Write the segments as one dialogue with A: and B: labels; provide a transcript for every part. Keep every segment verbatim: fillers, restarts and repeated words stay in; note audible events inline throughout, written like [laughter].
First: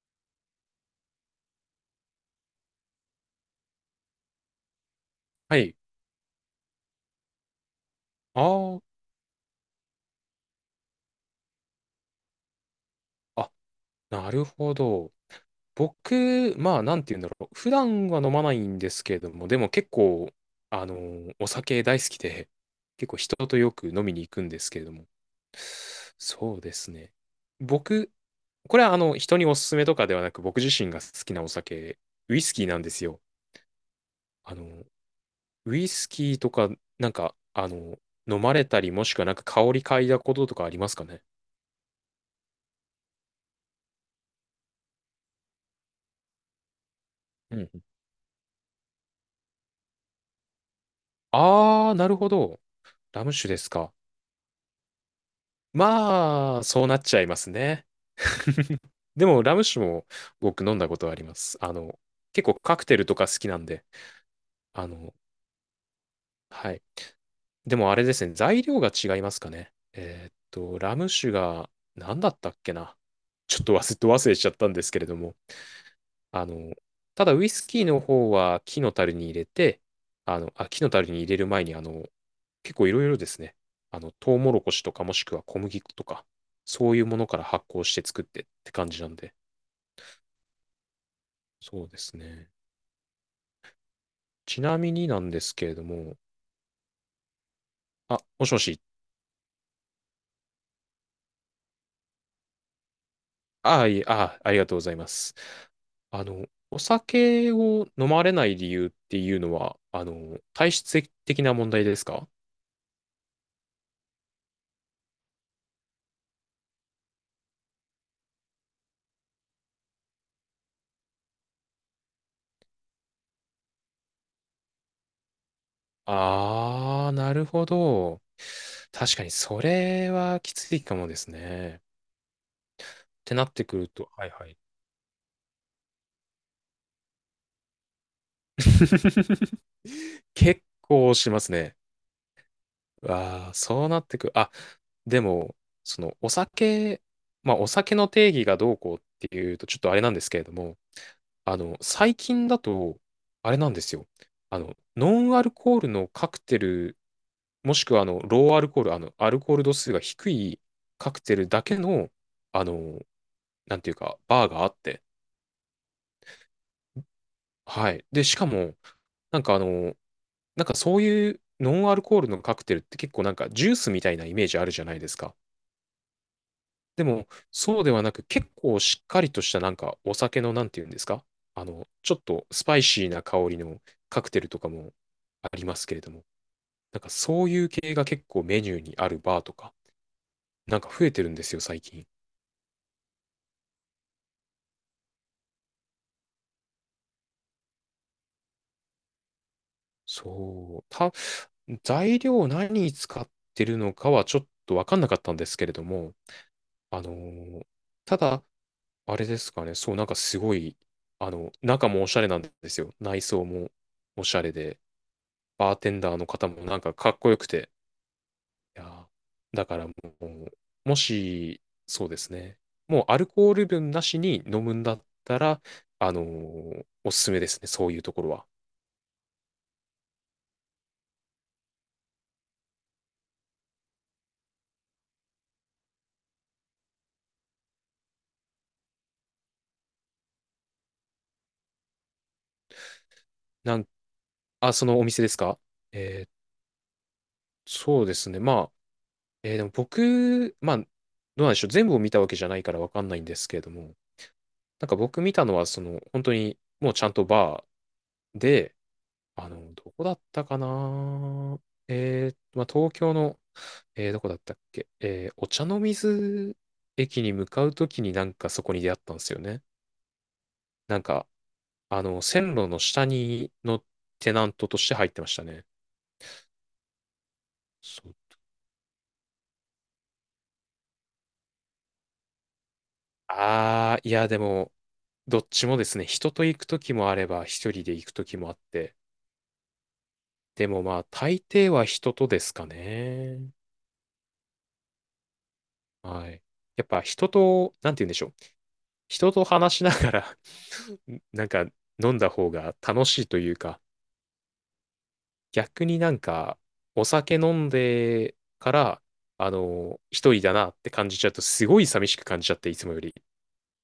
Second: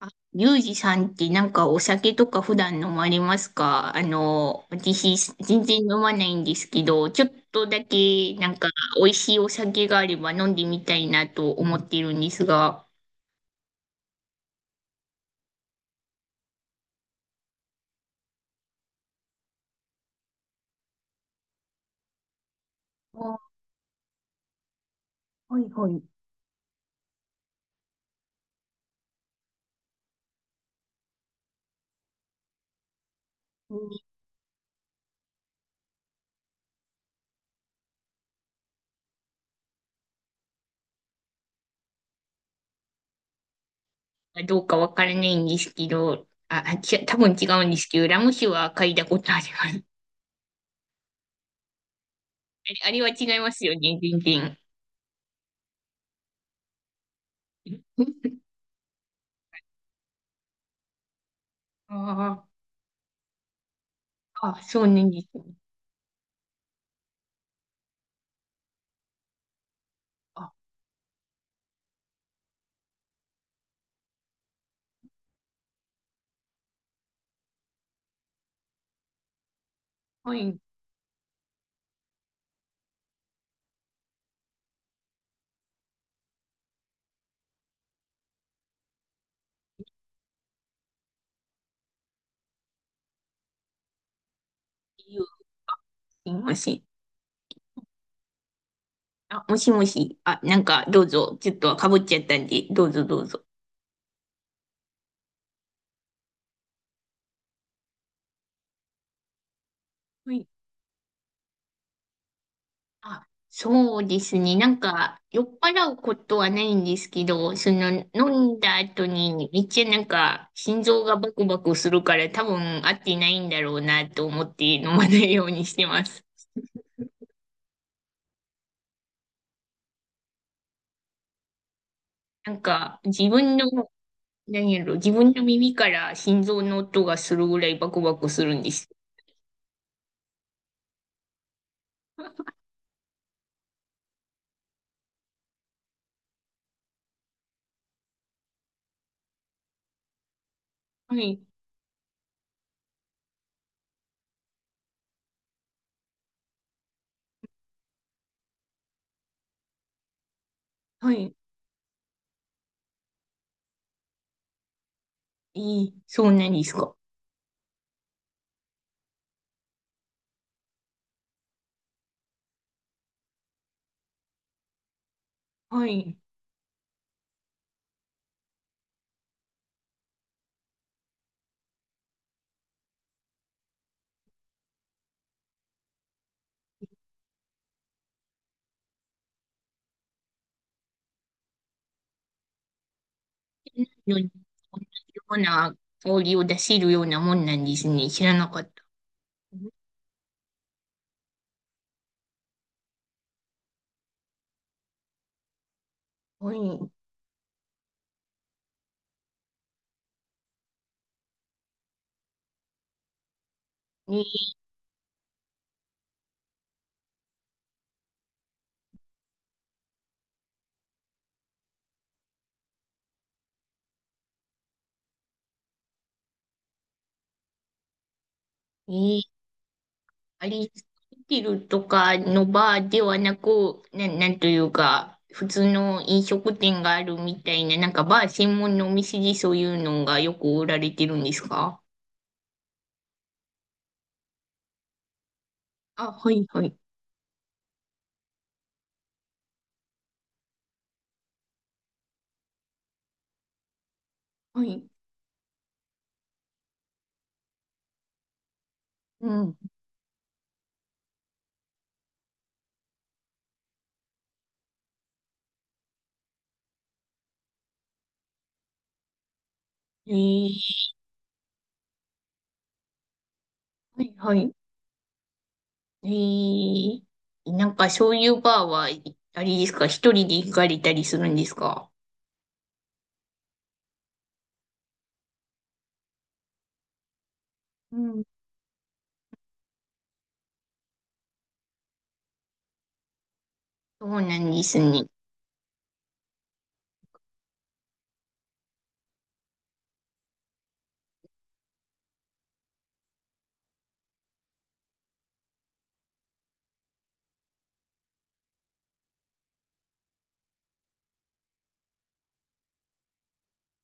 A: あ、リュウジさんってなんかお酒とか普段飲まれますか？あの、私
B: は
A: 全
B: い。
A: 然飲まないんですけど、ちょっとだけ
B: あ
A: なんか
B: ー
A: 美味しいお酒があれば飲んでみたいなと思ってるんですが、
B: あ、なるほど。僕、まあ、なんて言うんだろう。普段は飲まないんですけれども、でも結構、あのー、お酒大好きで、結構人
A: あ、
B: とよく飲みに行くんですけれども。
A: はいはい。
B: そうですね。僕、これはあの、人におすすめとかではなく、僕自身が好きなお酒、ウイスキーなんですよ。
A: うん。
B: あの、ウイスキーとか、なんか、あの、飲まれたり、もしくはなんか香り嗅いだこととかありますかね？
A: どうかわからないんですけど、あ、あち多分違
B: う
A: うんで
B: ん。
A: すけど、ラム酒は嗅いだことあります。[laughs]
B: ああ、なるほど。
A: あれ、あれは
B: ラム
A: 違い
B: 酒
A: ま
B: で
A: す
B: す
A: よ
B: か？
A: ね、全然。
B: まあ、そうなっちゃいますね。
A: [laughs]
B: でも、ラム酒も僕飲んだことあります。あの、
A: あ
B: 結構カクテルとか好きなんで、
A: あ、あ、そう
B: あ
A: なん
B: の、
A: ですね。
B: はい。でもあれですね、材料が違いますかね。えーっ
A: あ、
B: と、ラム酒が何だったっけな。ちょっと忘れ、ど忘れしちゃったんですけれども、あの、ただウイスキーの方は木の樽に入れて、
A: は
B: あの、
A: い、
B: あ、木の樽に入れる前に、あの、結構いろいろですね、あの、トウモロコシとかもしくは小麦粉とか、そういうものから発酵して作ってって感じなんで、そうですね。ちなみになんですけれども、
A: すいません。
B: あ、もしもし。
A: あ、もしもし。あ、なんか、どうぞ。ちょっとかぶっちゃったんで、どうぞどうぞ。
B: あ、いえ、あ、ありがとうございます。あの、お酒を飲まれない理由っていうのは、あ
A: は
B: の、
A: い。
B: 体質的な問題ですか？
A: あ、そうですね。なんか、酔っ払うことはないんですけど、その、飲んだ後に、めっちゃなんか、心臓がバクバクするから、多分合ってないんだろうなと思って飲まないようにしてます。
B: ああー、なるほど。確かに、それはきついかもですね。
A: なんか、
B: っ
A: 自
B: てなっ
A: 分
B: てくる
A: の、
B: と、はいはい。
A: 何やろ、自分の耳から心臓の音がするぐらいバクバクするんです。
B: [laughs] 結構しますね。ああ、そうなってく。あ、でも、その、お酒、まあ、お酒の定義がどうこうっていうと、ちょっとあれなんですけれども、
A: はい。
B: あの、最近だと、あれなんですよ。あの、ノンアルコールのカクテル、もしくは、あの、ローアルコール、あの、アルコール度数が低い
A: は
B: カク
A: い。
B: テルだけの、あの、なんていうか、バーがあって、
A: いい。そうなんですか。
B: はい。で、しかも、なんかあの、なんかそういうノンアルコールのカクテルって結構なんかジュースみたいなイメージあるじゃないですか。
A: はい。
B: でも、そうではなく、結構しっかりとしたなんかお酒のなんて言うんですか？あの、ちょっとスパイシーな香りのカクテルとかもありますけれども、なんかそういう系が結構メニューにあるバーとか、なんか増えてるんですよ、最近。
A: のに同じような香りを出せるようなもんなんですね。知らなかった。
B: そう。た、材料何使ってるのかはちょっとわかんなかったんですけれども、
A: はい。
B: あのーただ、あれですかね、そう、なんかすごい、あの、中もおしゃれなんですよ。内装もおしゃ
A: に、
B: れで。バーテンダーの方もなんかかっこよくて、いやーだからもう、もし、そうですね、もうアルコール分なしに飲むんだったら、あのーおすすめですね、そういうところは。
A: に、あれ、ホテルとかのバーではなく、な、なんというか、普通の飲食店があるみたいな、なんかバー専門のお店でそういうのがよく売られてるんですか？
B: なん、あ、そのお店ですか？
A: あ、
B: えー
A: はいはい。
B: そうですね。まあ、えーでも僕、まあ、どうなんでしょう。全部を見たわけじゃないからわかんないんですけれども、
A: はい。
B: なんか僕見たのは、その、本当に、もうちゃんとバーで、
A: う
B: あ
A: ん。
B: の、どこだったかな。えー、まあ、東京の、えー、どこだったっけ。えー、お茶の水駅に向かうときになんかそこに出会ったんですよね。
A: えー、
B: なんか、あの、線路の下に、の
A: はい
B: テ
A: は
B: ナン
A: い。
B: トとして入ってましたね。
A: えー、なんか
B: そ
A: そ
B: う。
A: ういうバーは、あれですか、一人で行かれたりするんですか？
B: あー、いや、でも、どっちもですね、人と行くときもあれば、一人で
A: う
B: 行く
A: ん。
B: ときもあって、でもまあ、大抵は人とですかね。
A: そうなんですね。
B: はい。やっぱ人と、なんて言うんでしょう。人と話しながら [laughs] なんか飲んだ方が楽しいというか、逆になんかお酒飲んでから、あの、一人だなって感じちゃうと、すごい寂しく感じちゃって、いつもより。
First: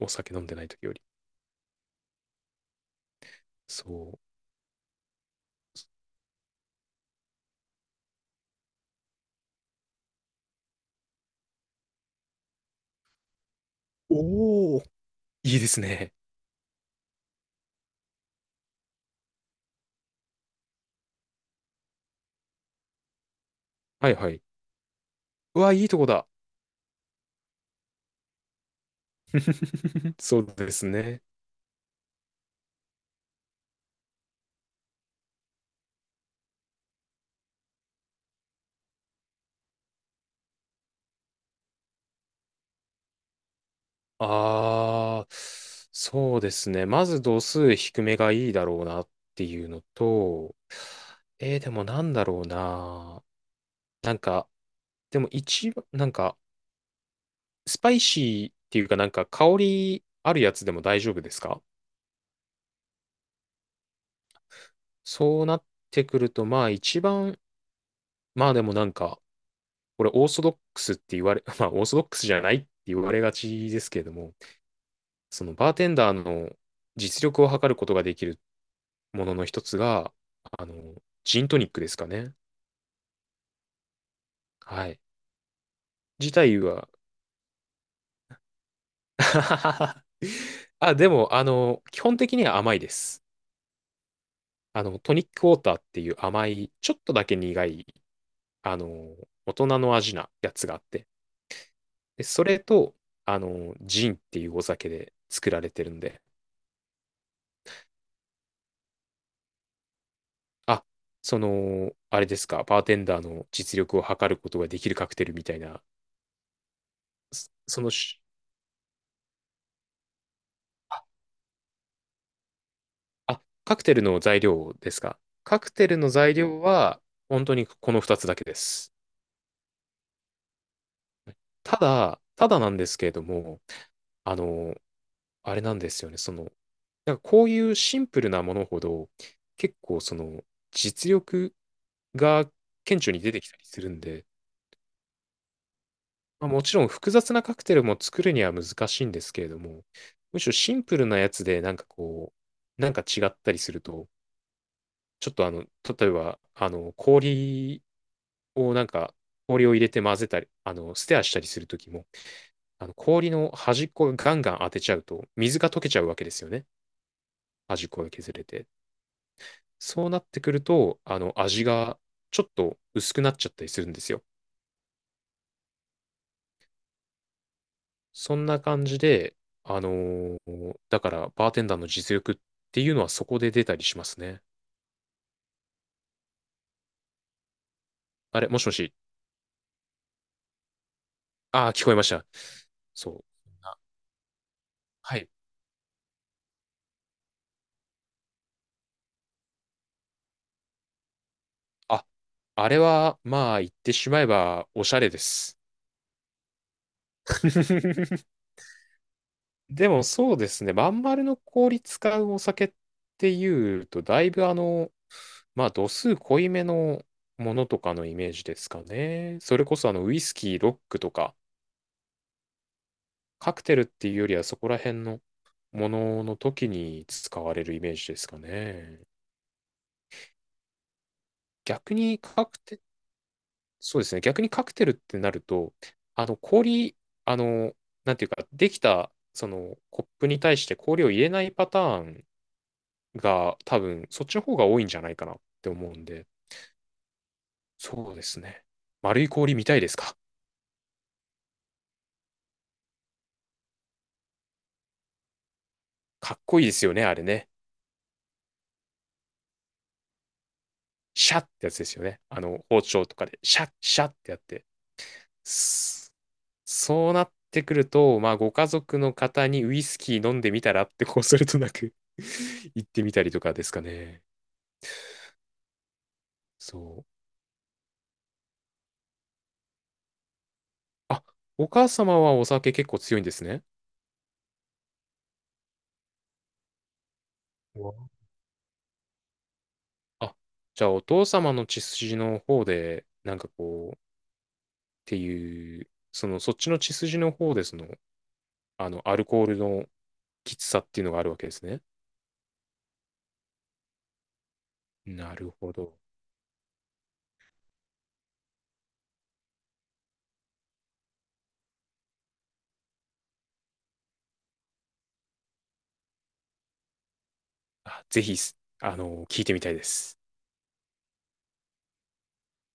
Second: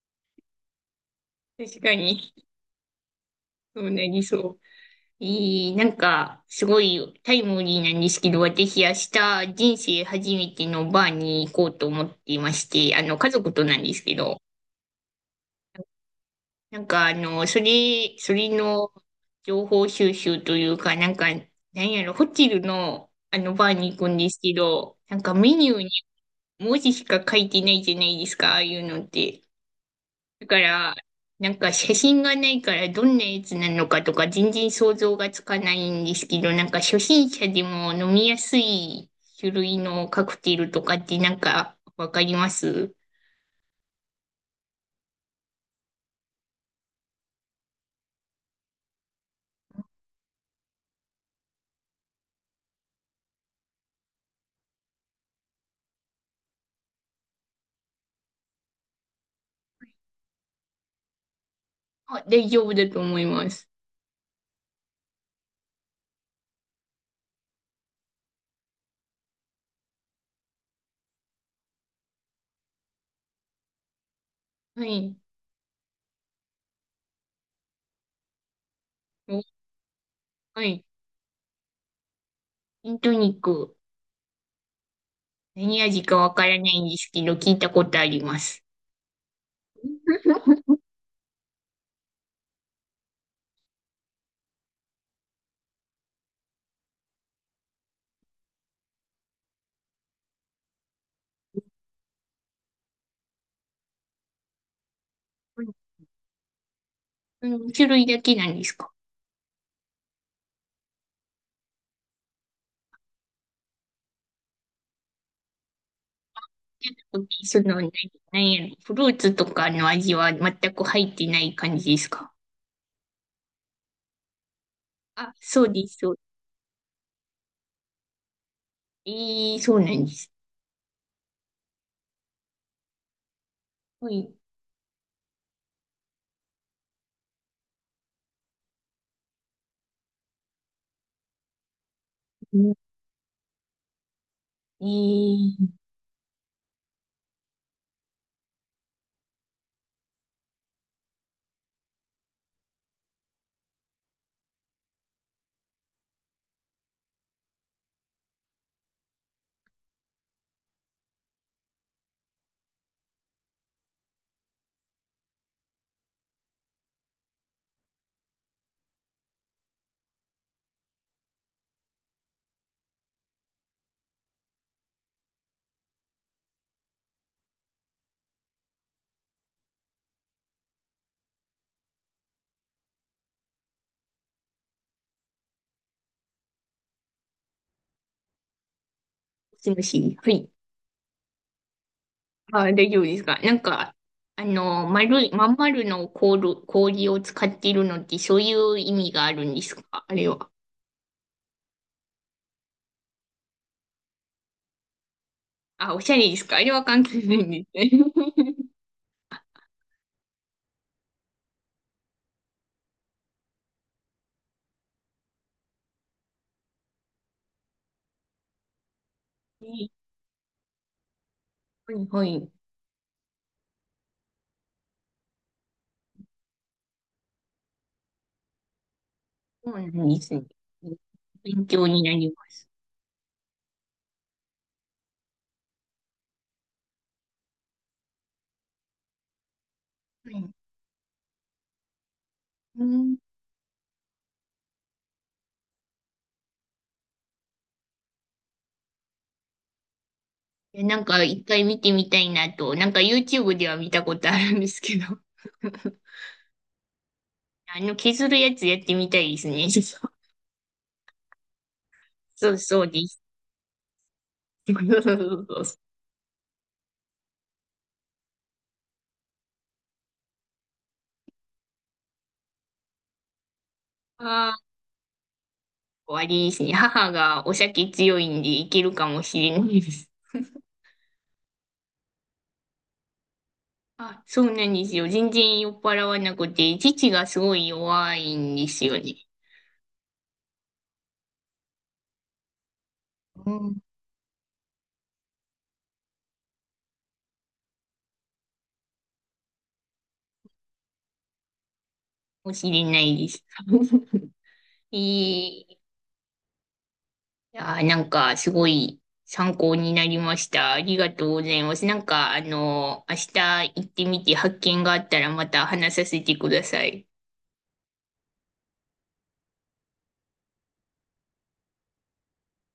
B: お酒飲んでない時より。
A: 確かに、そう
B: そ
A: なりそうね。えー、なんか、すごいタイムリーなんですけど、私、明日、人生初めてのバーに行こうと思っていまして、あの、家族となんですけ
B: う。
A: ど、
B: おお、いいですね。
A: なんか、あの、それ、それの情報収集というか、なんか、なんやろ、ホテルの、あの、バーに行く
B: はい
A: んで
B: は
A: す
B: い。
A: けど、なんかメ
B: う
A: ニ
B: わ、
A: ュー
B: いい
A: に
B: とこだ。
A: 文字しか書いてないじゃないですか、ああいうのって。
B: [laughs] そ
A: だ
B: う
A: か
B: です
A: ら、
B: ね。
A: なんか写真がないからどんなやつなのかとか全然想像がつかないんですけど、なんか初心者でも飲みやすい種類のカクテルとかってなんかわかります？
B: ああ、そうですね。まず度数低めがいいだろうなっていうのと、えー、でもなんだろうな。なんか、でも一番、なんか、スパイシーっていうかなんか香りあるやつでも大丈夫ですか？
A: あ、大丈夫だと思います。
B: そうなってくると、まあ一番、まあでもなんか、これオーソドックスって言われ、[laughs] まあオーソドックスじゃないって言われがちですけれども、
A: はい。
B: そのバーテンダーの実力を測ることができるもの
A: お
B: の一つが、
A: は
B: あ
A: い。
B: の、ジントニックですかね。
A: ジントニック。
B: はい。
A: 何味か
B: 自
A: わから
B: 体
A: ないん
B: は
A: ですけど、聞いたことあります。
B: [laughs]
A: [laughs]
B: あ、でも、あの、基本的には甘いです。あの、トニックウォーターっていう甘い、ちょっとだけ苦い、あの、大人の味なやつがあって、で、それと、あの、ジンっていうお酒で作られてるんで、
A: うん、種類だけなんですか？
B: あ、その、あれですか、バーテンダーの実力を測ることができるカクテルみたいな、そ
A: その、
B: その
A: 何何やろ、フルーツとかの味は全く入ってない感じですか？
B: あ、カクテルの材料ですか？
A: あ、
B: カ
A: そう
B: ク
A: で
B: テル
A: す、
B: の
A: そう。
B: 材料は、本当にこのふたつだけです。
A: ええ、そうなんです。
B: ただ、ただなんですけれども、
A: はい。
B: あの、あれなんですよね。その、なんかこういうシンプルなものほど、結構その、実力が
A: うん。
B: 顕著に出てきたりするんで、
A: ええ。
B: まあ、もちろん複雑なカクテルも作るには難しいんですけれども、むしろシンプルなやつでなんかこう、なんか違ったりすると、ちょっとあの、例えば、あの、氷をなんか氷を入れて混ぜたり、あの、ステアしたりするときも、あの氷の端っこがガンガン当てちゃうと、水が溶けちゃうわけですよね。端っこが削れて。そうなってくると、あの、味がちょっと薄くなっちゃったりするんですよ。そんな感じで、あのーだからバーテンダーの実力っていうのはそこで出たりしますね。あれ、もしもし。
A: もしもし。はい。
B: ああ、聞こえました。
A: あ、大丈夫
B: そ
A: です
B: う。
A: か。なん
B: あ
A: か、あの、
B: は
A: 丸
B: い。
A: い、まん丸の氷、氷を使っているのって、そういう意味があるんですか、あれは。
B: あ、あれは、まあ、言ってしまえば、おしゃれです。
A: あ、おしゃれですか？あれは関係ないんですね。
B: [laughs]
A: [laughs]
B: でもそうですね、まん丸の氷使うお酒っていうと、だいぶあの、まあ度数濃いめのものとかのイメージですかね。それこそ
A: え
B: あの
A: え、
B: ウイスキー、ロックとか、
A: はい、はい。
B: カクテルっていうよりはそこら辺のものの時に使われるイメージですかね。
A: そうなんですね。勉強
B: 逆
A: にな
B: に
A: りま
B: カク
A: す。
B: テ、そうですね、逆にカクテルってなると、あの氷、あの、なんていうか、できたそのコップ
A: は
B: に
A: い。
B: 対して氷を入れないパターン
A: うん。
B: が多分そっちの方が多いんじゃないかなって思うんで、そうですね。丸い氷見たいですか？
A: いや、なんか、いっかい見てみたいなと、なんか ユーチューブ では見たことあるんですけど。[laughs]
B: かっこいいですよね、あれね。
A: あの、削るやつやってみたいですね。[laughs]
B: シャッってやつですよね。あ
A: そう
B: の、包
A: そうで
B: 丁と
A: す。
B: かで、シャッ、シャッってやって。
A: [laughs]
B: スそうなってくると、まあ、ご家族の方にウイスキー飲んでみたらって、こうするとなく [laughs] 行ってみたりとかですかね。
A: ああ、終わですね。
B: そう。
A: 母がお酒強いんでいけるかもしれないです。
B: あ、お母様はお酒結構強いんですね。
A: あ、そうなんですよ。全然酔っ払わなくて、父がすごい
B: うわ
A: 弱いんですよね。
B: あ、じゃあお父様の血筋の方で、なんか
A: うん。か
B: こていう、その、そっちの血筋の方で、その、あの、アルコールのきつさっていうのがあるわけですね。
A: もしれないです。[laughs] えー、
B: なるほ
A: い
B: ど。
A: やー、なんかすごい参考になりました。ありがとうございます。なんか、あの、明日行ってみて発見があったらまた話させてください。
B: あ、ぜひ、あの、聞いてみたいです。